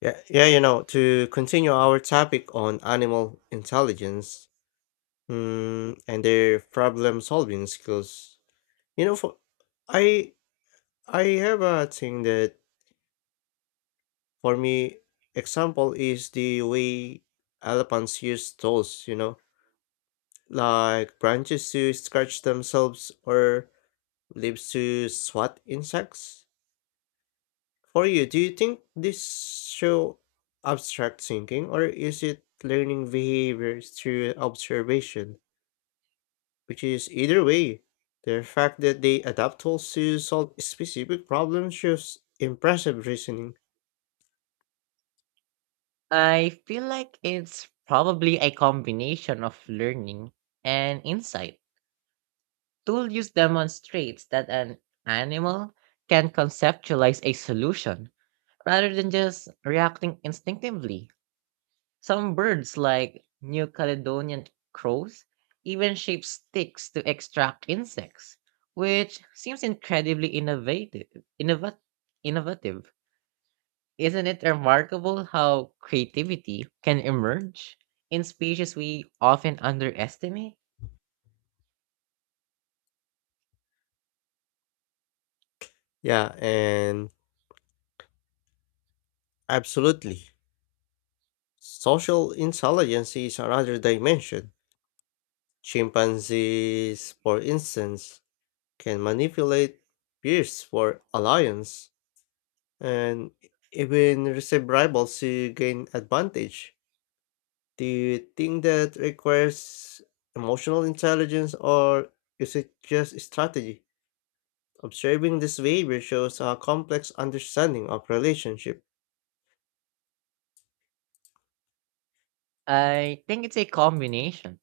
To continue our topic on animal intelligence, and their problem-solving skills. You know, for I I have a thing that for me, example is the way elephants use tools. Like branches to scratch themselves or leaves to swat insects. For you, do you think this show abstract thinking or is it learning behaviors through observation? Which is either way, the fact that they adapt tools to solve specific problems shows impressive reasoning. I feel like it's probably a combination of learning and insight. Tool use demonstrates that an animal can conceptualize a solution rather than just reacting instinctively. Some birds, like New Caledonian crows, even shape sticks to extract insects, which seems incredibly innovative. Innovat- Innovative. Isn't it remarkable how creativity can emerge in species we often underestimate? Yeah, and absolutely. Social intelligence is another dimension. Chimpanzees, for instance, can manipulate peers for alliance and even receive rivals to gain advantage. Do you think that requires emotional intelligence or is it just strategy? Observing this behavior shows a complex understanding of relationship. I think it's a combination.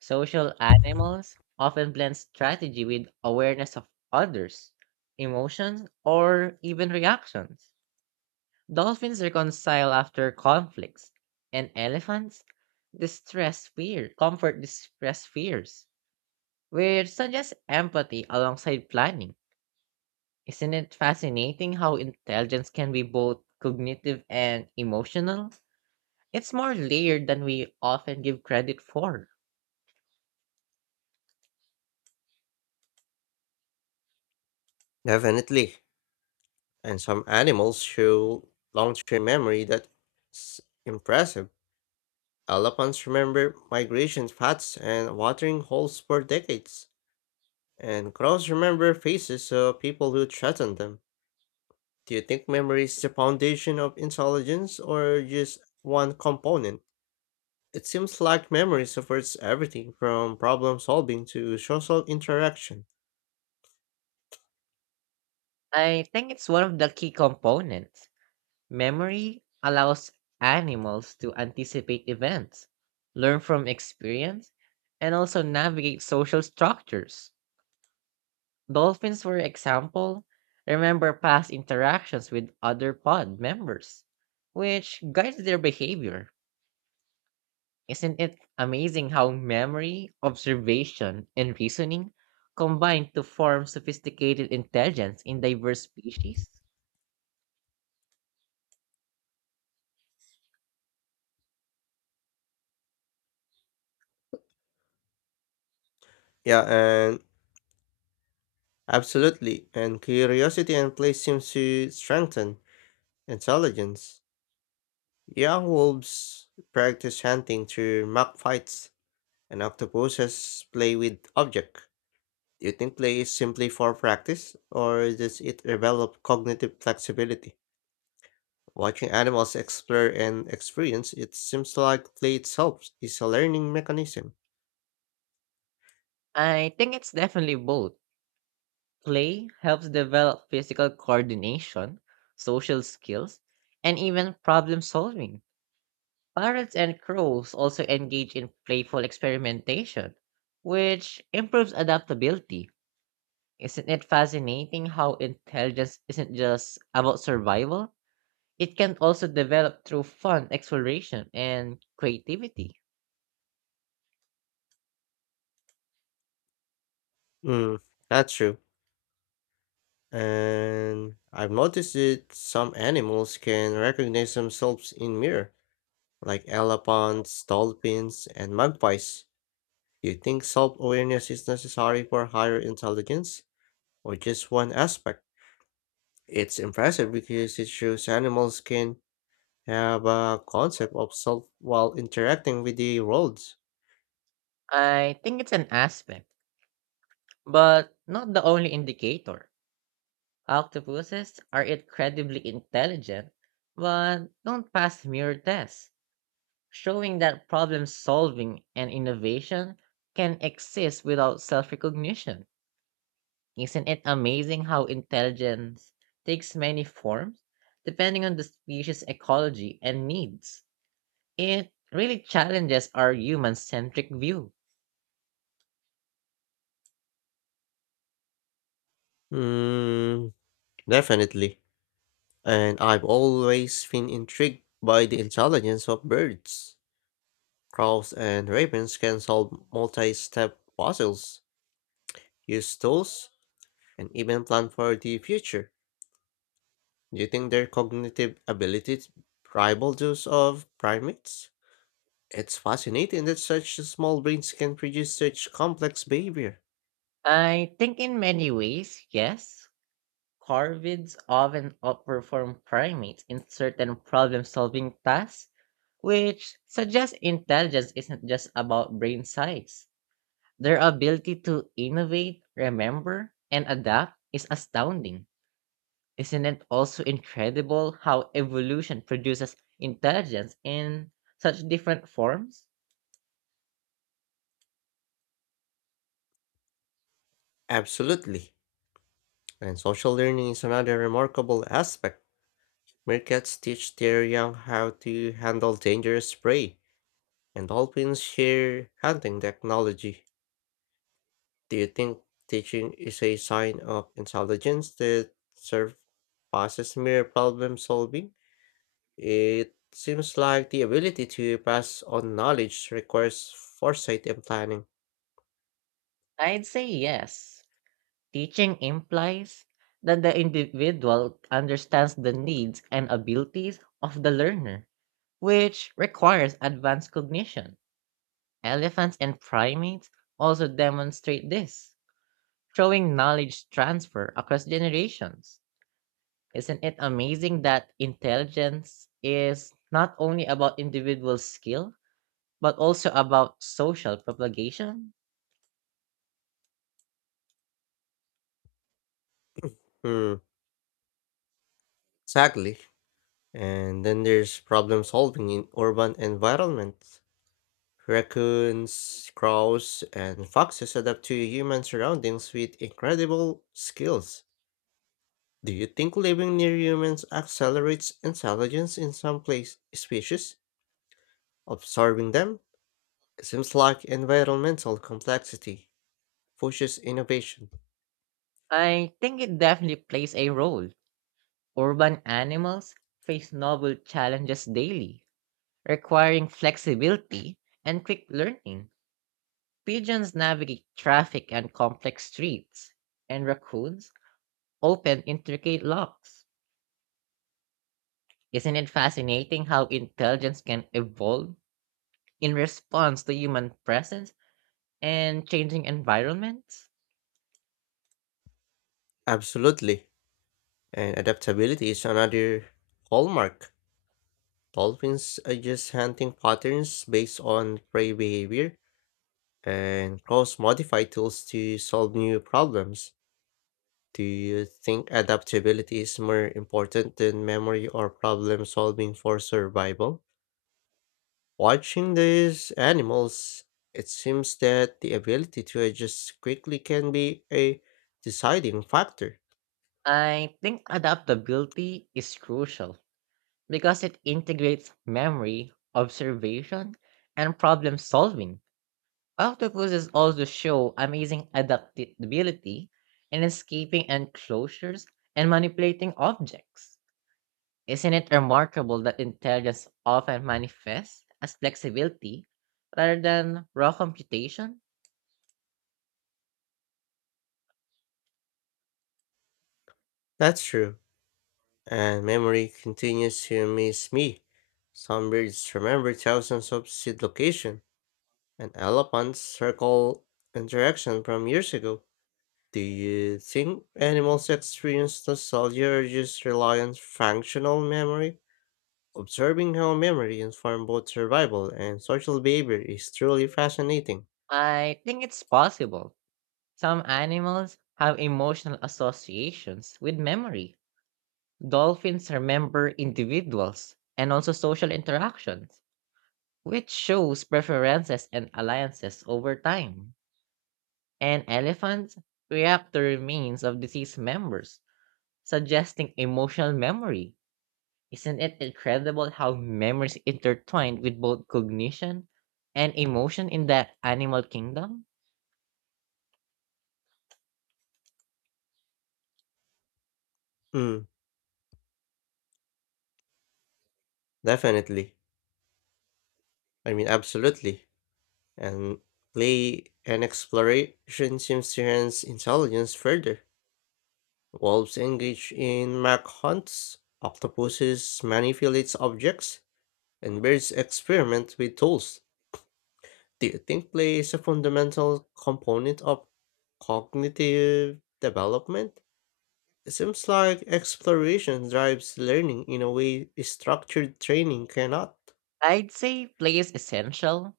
Social animals often blend strategy with awareness of others, emotions, or even reactions. Dolphins reconcile after conflicts, and elephants distress fear, comfort distress fears, which suggests empathy alongside planning. Isn't it fascinating how intelligence can be both cognitive and emotional? It's more layered than we often give credit for. Definitely. And some animals show long-term memory that's impressive. Elephants remember migration paths and watering holes for decades, and crows remember faces of people who threaten them. Do you think memory is the foundation of intelligence or just one component? It seems like memory supports everything from problem solving to social interaction. I think it's one of the key components. Memory allows animals to anticipate events, learn from experience, and also navigate social structures. Dolphins, for example, remember past interactions with other pod members, which guides their behavior. Isn't it amazing how memory, observation, and reasoning combine to form sophisticated intelligence in diverse species? Yeah, and absolutely. And curiosity and play seems to strengthen intelligence. Young wolves practice hunting through mock fights, and octopuses play with objects. Do you think play is simply for practice, or does it develop cognitive flexibility? Watching animals explore and experience, it seems like play itself is a learning mechanism. I think it's definitely both. Play helps develop physical coordination, social skills, and even problem solving. Parrots and crows also engage in playful experimentation, which improves adaptability. Isn't it fascinating how intelligence isn't just about survival? It can also develop through fun exploration and creativity. Mm, that's true. And I've noticed that some animals can recognize themselves in mirror, like elephants, dolphins, and magpies. Do you think self-awareness is necessary for higher intelligence, or just one aspect? It's impressive because it shows animals can have a concept of self while interacting with the world. I think it's an aspect, but not the only indicator. Octopuses are incredibly intelligent, but don't pass mirror tests, showing that problem solving and innovation can exist without self recognition. Isn't it amazing how intelligence takes many forms depending on the species' ecology and needs? It really challenges our human centric view. Hmm. Definitely. And I've always been intrigued by the intelligence of birds. Crows and ravens can solve multi step puzzles, use tools, and even plan for the future. Do you think their cognitive abilities rival those of primates? It's fascinating that such small brains can produce such complex behavior. I think in many ways, yes, corvids often outperform primates in certain problem solving tasks, which suggests intelligence isn't just about brain size. Their ability to innovate, remember, and adapt is astounding. Isn't it also incredible how evolution produces intelligence in such different forms? Absolutely. And social learning is another remarkable aspect. Meerkats teach their young how to handle dangerous prey and dolphins share hunting technology. Do you think teaching is a sign of intelligence that surpasses mere problem solving? It seems like the ability to pass on knowledge requires foresight and planning. I'd say yes. Teaching implies that the individual understands the needs and abilities of the learner, which requires advanced cognition. Elephants and primates also demonstrate this, showing knowledge transfer across generations. Isn't it amazing that intelligence is not only about individual skill, but also about social propagation? Hmm, exactly. And then there's problem solving in urban environments. Raccoons, crows, and foxes adapt to human surroundings with incredible skills. Do you think living near humans accelerates intelligence in some place species? Observing them, it seems like environmental complexity pushes innovation. I think it definitely plays a role. Urban animals face novel challenges daily, requiring flexibility and quick learning. Pigeons navigate traffic and complex streets, and raccoons open intricate locks. Isn't it fascinating how intelligence can evolve in response to human presence and changing environments? Absolutely. And adaptability is another hallmark. Dolphins adjust hunting patterns based on prey behavior and cross-modify tools to solve new problems. Do you think adaptability is more important than memory or problem solving for survival? Watching these animals, it seems that the ability to adjust quickly can be a deciding factor. I think adaptability is crucial because it integrates memory, observation, and problem solving. Octopuses also show amazing adaptability in escaping enclosures and manipulating objects. Isn't it remarkable that intelligence often manifests as flexibility rather than raw computation? That's true, and memory continues to amaze me. Some birds remember thousands of seed location and elephants circle interaction from years ago. Do you think animals experience nostalgia or just rely on functional memory? Observing how memory informs both survival and social behavior is truly fascinating. I think it's possible. Some animals have emotional associations with memory. Dolphins remember individuals and also social interactions, which shows preferences and alliances over time, and elephants react to remains of deceased members, suggesting emotional memory. Isn't it incredible how memories intertwined with both cognition and emotion in the animal kingdom? Mm, definitely. Absolutely. And play and exploration seems to enhance intelligence further. Wolves engage in mac hunts, octopuses manipulate objects, and birds experiment with tools. Do you think play is a fundamental component of cognitive development? It seems like exploration drives learning in a way structured training cannot. I'd say play is essential.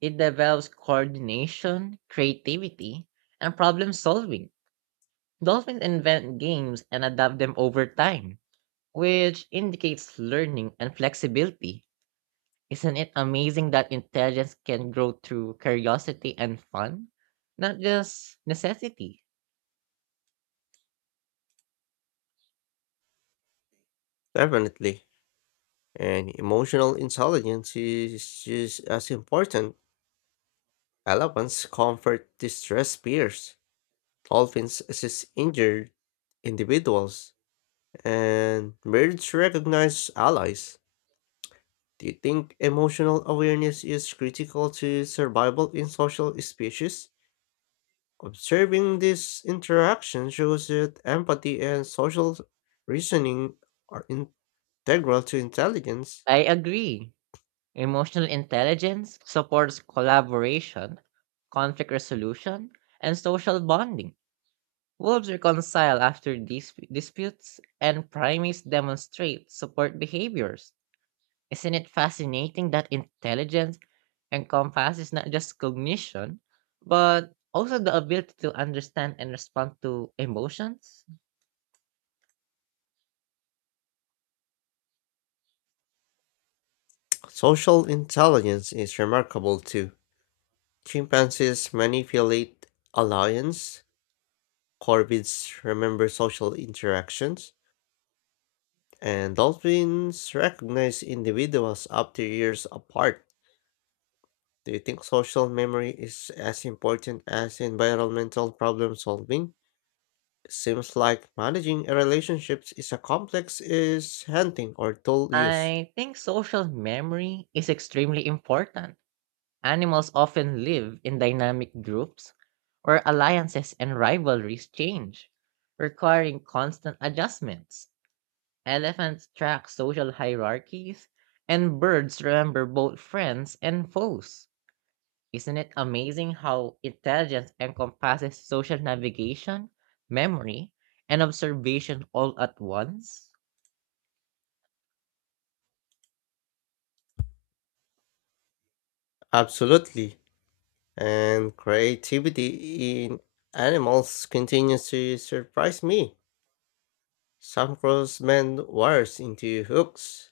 It develops coordination, creativity, and problem solving. Dolphins invent games and adapt them over time, which indicates learning and flexibility. Isn't it amazing that intelligence can grow through curiosity and fun, not just necessity? Definitely. And emotional intelligence is just as important. Allowance, comfort, distress peers. Dolphins assist injured individuals. And birds recognize allies. Do you think emotional awareness is critical to survival in social species? Observing this interaction shows that empathy and social reasoning are integral to intelligence. I agree. Emotional intelligence supports collaboration, conflict resolution, and social bonding. Wolves reconcile after disputes, and primates demonstrate support behaviors. Isn't it fascinating that intelligence And compass is not just cognition, but also the ability to understand and respond to emotions. Social intelligence is remarkable too. Chimpanzees manipulate alliance, corvids remember social interactions, and dolphins recognize individuals up to years apart. Do you think social memory is as important as environmental problem solving? It seems like managing a relationships is a complex is hunting or tool use. I think social memory is extremely important. Animals often live in dynamic groups where alliances and rivalries change, requiring constant adjustments. Elephants track social hierarchies, and birds remember both friends and foes. Isn't it amazing how intelligence encompasses social navigation, memory, and observation all at once? Absolutely. And creativity in animals continues to surprise me. Some crows mend wires into hooks.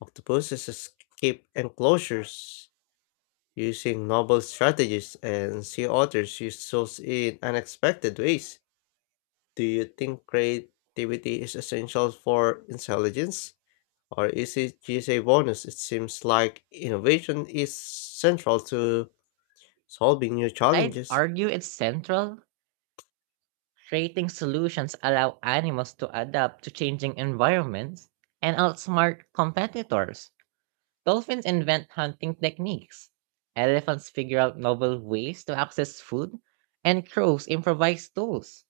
Octopuses escape enclosures using novel strategies, and sea otters use tools in unexpected ways. Do you think creativity is essential for intelligence? Or is it just a bonus? It seems like innovation is central to solving new I'd challenges. argue it's central. Creating solutions allow animals to adapt to changing environments and outsmart competitors. Dolphins invent hunting techniques. Elephants figure out novel ways to access food, and crows improvise tools.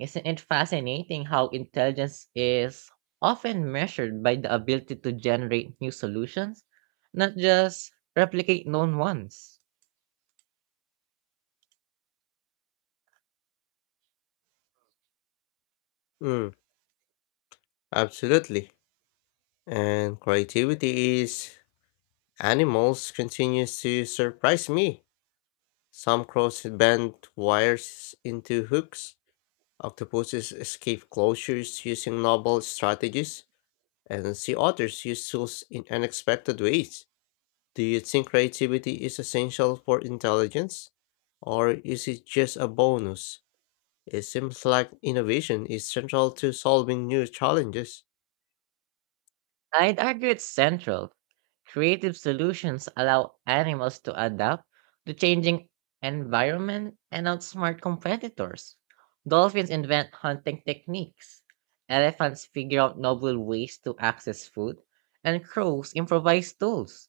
Isn't it fascinating how intelligence is often measured by the ability to generate new solutions, not just replicate known ones? Mm, Absolutely. And creativity is animals continues to surprise me. Some crows bend wires into hooks. Octopuses escape closures using novel strategies, and sea otters use tools in unexpected ways. Do you think creativity is essential for intelligence? Or is it just a bonus? It seems like innovation is central to solving new challenges. I'd argue it's central. Creative solutions allow animals to adapt to changing environment and outsmart competitors. Dolphins invent hunting techniques. Elephants figure out novel ways to access food, and crows improvise tools.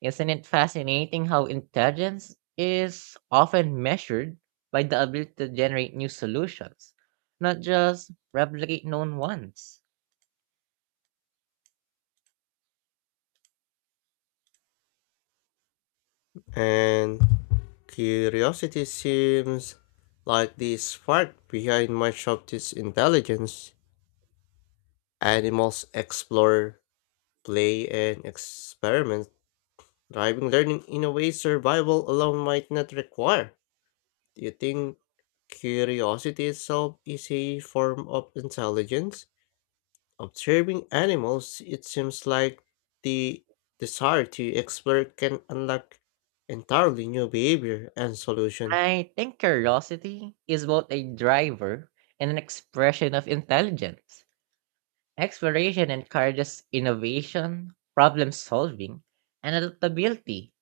Isn't it fascinating how intelligence is often measured by the ability to generate new solutions, not just replicate known ones? And curiosity seems like the spark behind much of this intelligence. Animals explore, play, and experiment, driving learning in a way survival alone might not require. Do you think curiosity itself is a form of intelligence? Observing animals, it seems like the desire to explore can unlock entirely new behavior and solution. I think curiosity is both a driver and an expression of intelligence. Exploration encourages innovation, problem solving, and adaptability.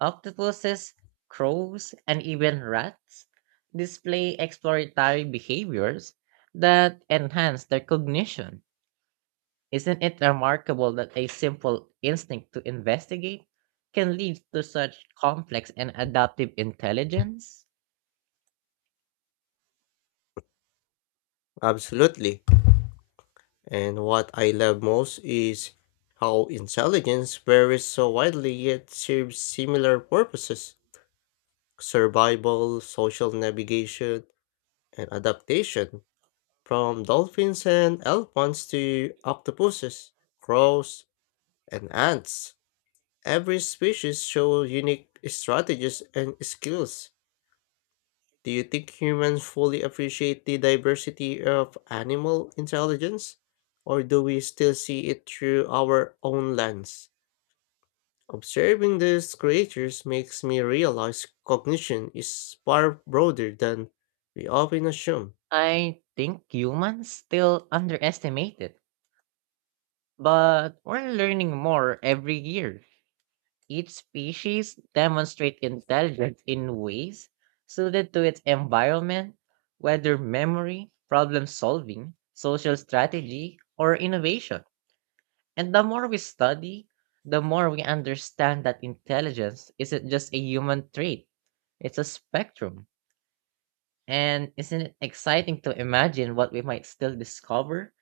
Octopuses, crows, and even rats display exploratory behaviors that enhance their cognition. Isn't it remarkable that a simple instinct to investigate can lead to such complex and adaptive intelligence? Absolutely. And what I love most is how intelligence varies so widely yet serves similar purposes survival, social navigation, and adaptation from dolphins and elephants to octopuses, crows, and ants, every species shows unique strategies and skills. Do you think humans fully appreciate the diversity of animal intelligence? Or do we still see it through our own lens? Observing these creatures makes me realize cognition is far broader than we often assume. I think humans still underestimate it, but we're learning more every year. Each species demonstrates intelligence in ways suited to its environment, whether memory, problem solving, social strategy, or innovation. And the more we study, the more we understand that intelligence isn't just a human trait, it's a spectrum. And isn't it exciting to imagine what we might still discover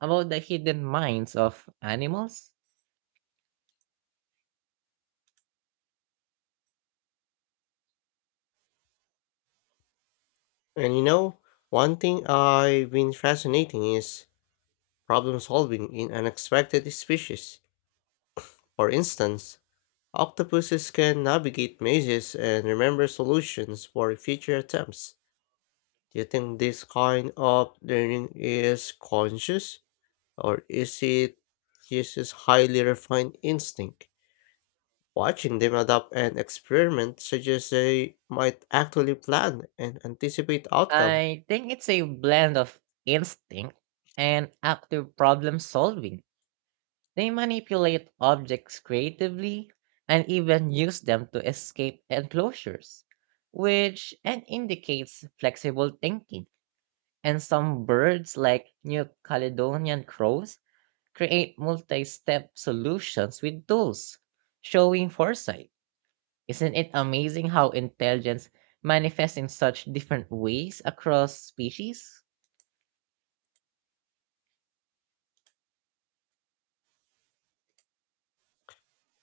about the hidden minds of animals? And one thing I've been fascinating is problem solving in unexpected species. For instance, octopuses can navigate mazes and remember solutions for future attempts. Do you think this kind of learning is conscious, or is it uses highly refined instinct? Watching them adapt and experiment suggests they might actually plan and anticipate outcome. I think it's a blend of instinct and active problem solving. They manipulate objects creatively and even use them to escape enclosures, which and indicates flexible thinking. And some birds, like New Caledonian crows, create multi step solutions with tools, showing foresight. Isn't it amazing how intelligence manifests in such different ways across species?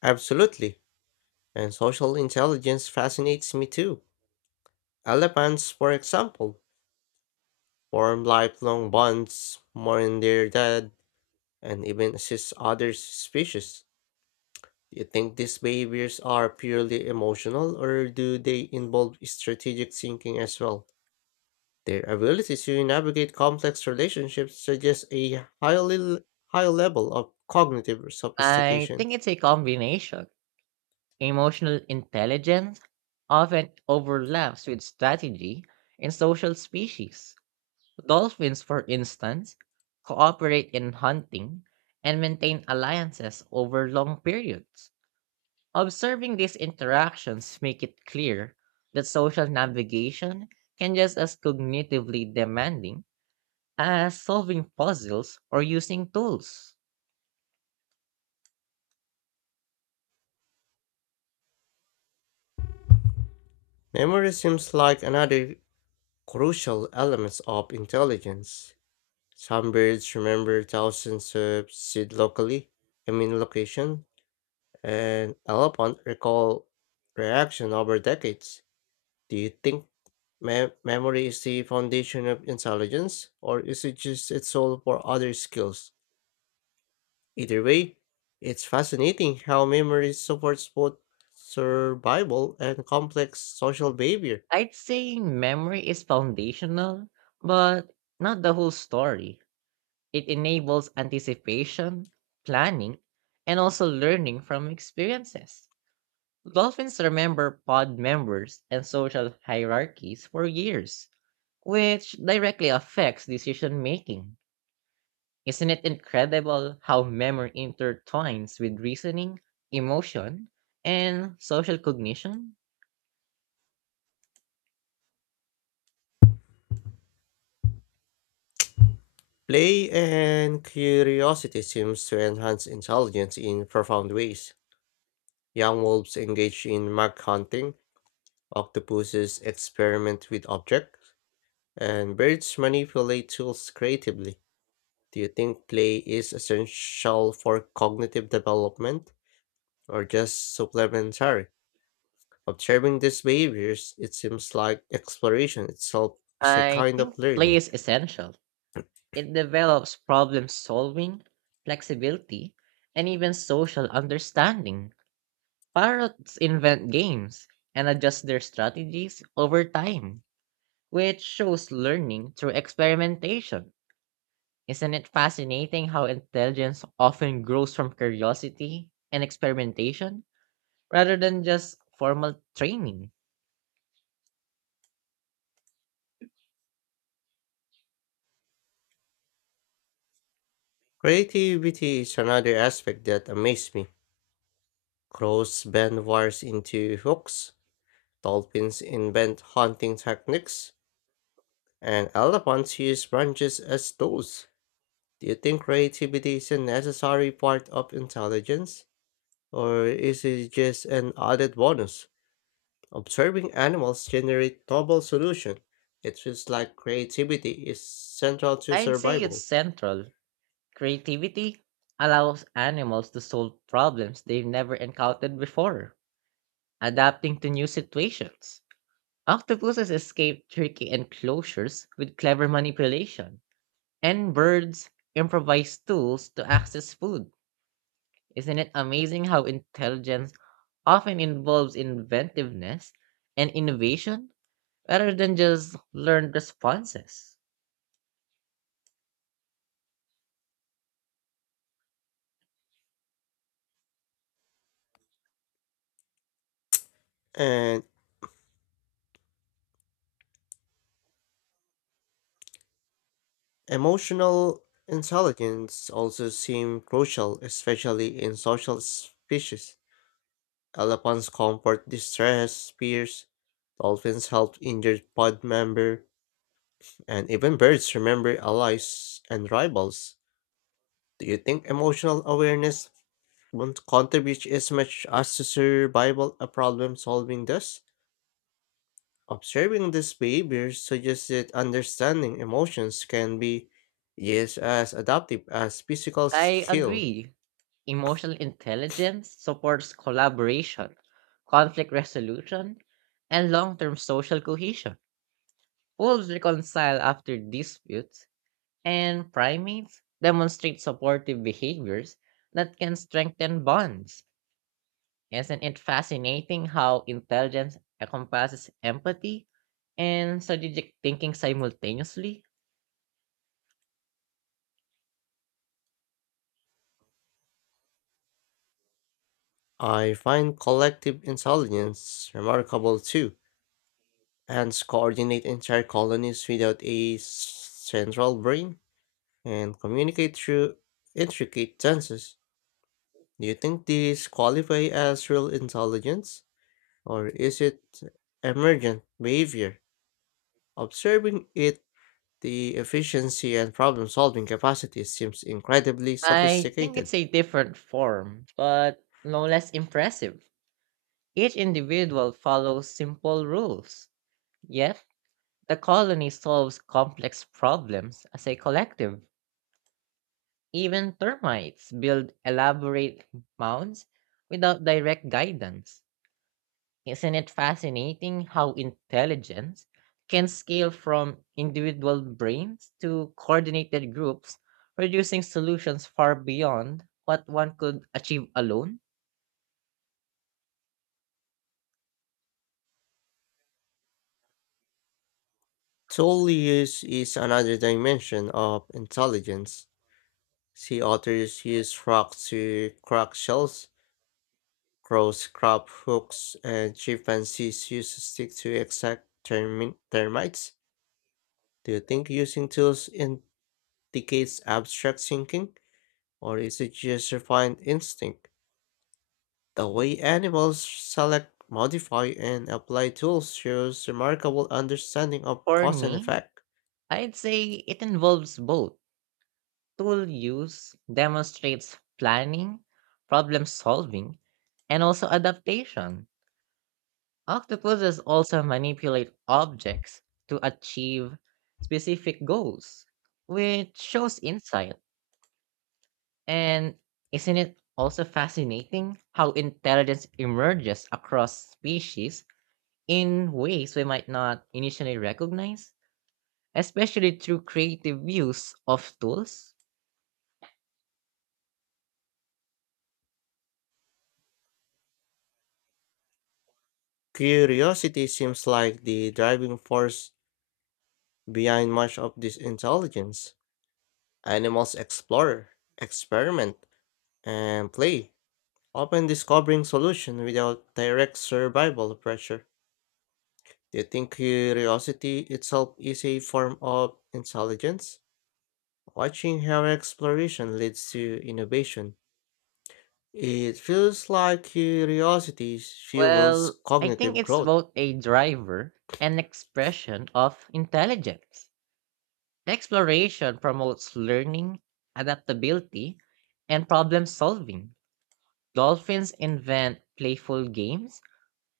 Absolutely. And social intelligence fascinates me too. Elephants, for example, form lifelong bonds, mourn their dead, and even assist other species. Do you think these behaviors are purely emotional or do they involve strategic thinking as well? Their ability to navigate complex relationships suggests a high level of cognitive I sophistication. think it's a combination. Emotional intelligence often overlaps with strategy in social species. Dolphins, for instance, cooperate in hunting and maintain alliances over long periods. Observing these interactions make it clear that social navigation can just as cognitively demanding as solving puzzles or using tools. Memory seems like another crucial element of intelligence. Some birds remember thousands of seed locally, I mean location, and elephant recall reaction over decades. Do you think memory is the foundation of intelligence, or is it just its soul for other skills? Either way, it's fascinating how memory supports both survival and complex social behavior. I'd say memory is foundational, but not the whole story. It enables anticipation, planning, and also learning from experiences. Dolphins remember pod members and social hierarchies for years, which directly affects decision making. Isn't it incredible how memory intertwines with reasoning, emotion, and social cognition? Play and curiosity seems to enhance intelligence in profound ways. Young wolves engage in mag hunting, octopuses experiment with objects, and birds manipulate tools creatively. Do you think play is essential for cognitive development or just supplementary? Observing these behaviors, it seems like exploration itself is a I kind of think play learning. is essential. It develops problem solving, flexibility, and even social understanding. Parrots invent games and adjust their strategies over time, which shows learning through experimentation. Isn't it fascinating how intelligence often grows from curiosity and experimentation rather than just formal training? Creativity is another aspect that amazed me. Crows bend wires into hooks, dolphins invent hunting techniques, and elephants use branches as tools. Do you think creativity is a necessary part of intelligence? Or is it just an added bonus? Observing animals generate novel solutions. It feels like creativity is central to I'd say it's survival. central. Creativity allows animals to solve problems they've never encountered before, adapting to new situations. Octopuses escape tricky enclosures with clever manipulation, and birds improvise tools to access food. Isn't it amazing how intelligence often involves inventiveness and innovation rather than just learned responses? And emotional intelligence also seem crucial, especially in social species. Elephants comfort distressed peers, dolphins help injured pod member, and even birds remember allies and rivals. Do you think emotional awareness won't contribute as much as to survival a problem solving does? Observing these behaviors suggests that understanding emotions can be just as adaptive as physical I skill. agree. Emotional intelligence supports collaboration, conflict resolution, and long term social cohesion. Wolves reconcile after disputes, and primates demonstrate supportive behaviors that can strengthen bonds. Isn't it fascinating how intelligence encompasses empathy and strategic thinking simultaneously? I find collective intelligence remarkable too. Ants coordinate entire colonies without a central brain and communicate through intricate senses. Do you think these qualify as real intelligence? Or is it emergent behavior? Observing it, the efficiency and problem solving capacity seems incredibly I think sophisticated. it's a different form, but no less impressive. Each individual follows simple rules, yet the colony solves complex problems as a collective. Even termites build elaborate mounds without direct guidance. Isn't it fascinating how intelligence can scale from individual brains to coordinated groups, producing solutions far beyond what one could achieve alone? Tool use is another dimension of intelligence. Sea otters use frogs to crack shells, crows grab hooks, and chimpanzees use sticks to exact termites. Do you think using tools indicates abstract thinking, or is it just refined instinct? The way animals select, modify, and apply tools shows remarkable understanding of For cause and me, effect. I'd say it involves both. Tool use demonstrates planning, problem solving, and also adaptation. Octopuses also manipulate objects to achieve specific goals, which shows insight. And isn't it also fascinating how intelligence emerges across species in ways we might not initially recognize, especially through creative use of tools? Curiosity seems like the driving force behind much of this intelligence. Animals explore, experiment, and play, often discovering solutions without direct survival pressure. Do you think curiosity itself is a form of intelligence? Watching how exploration leads to innovation, it feels like curiosity Well, fuels I think cognitive it's growth. both a driver and expression of intelligence. Exploration promotes learning, adaptability, and problem solving. Dolphins invent playful games,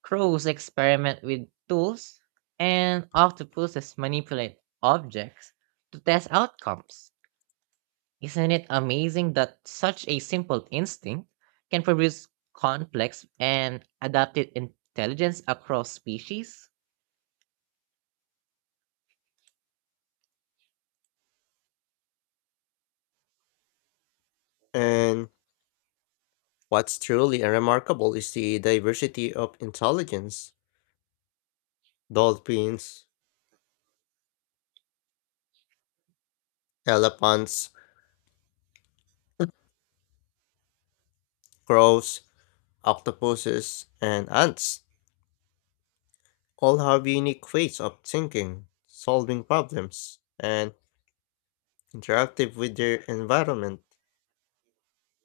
crows experiment with tools, and octopuses manipulate objects to test outcomes. Isn't it amazing that such a simple instinct can produce complex and adaptive intelligence across species? And what's truly remarkable is the diversity of intelligence. Dolphins, elephants, crows, octopuses, and ants, all have unique ways of thinking, solving problems, and interactive with their environment.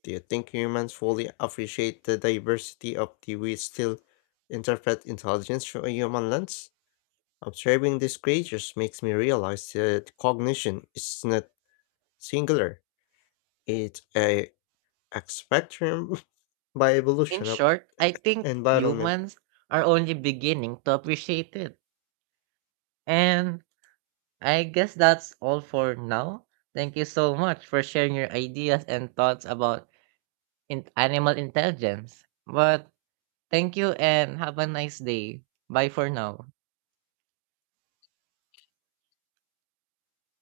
Do you think humans fully appreciate the diversity of the we still interpret intelligence through a human lens? Observing these creatures makes me realize that cognition is not singular. It's a spectrum by In evolution of short, I think environment. humans are only beginning to appreciate it. And I guess that's all for now. Thank you so much for sharing your ideas and thoughts about animal intelligence. But thank you and have a nice day. Bye for now.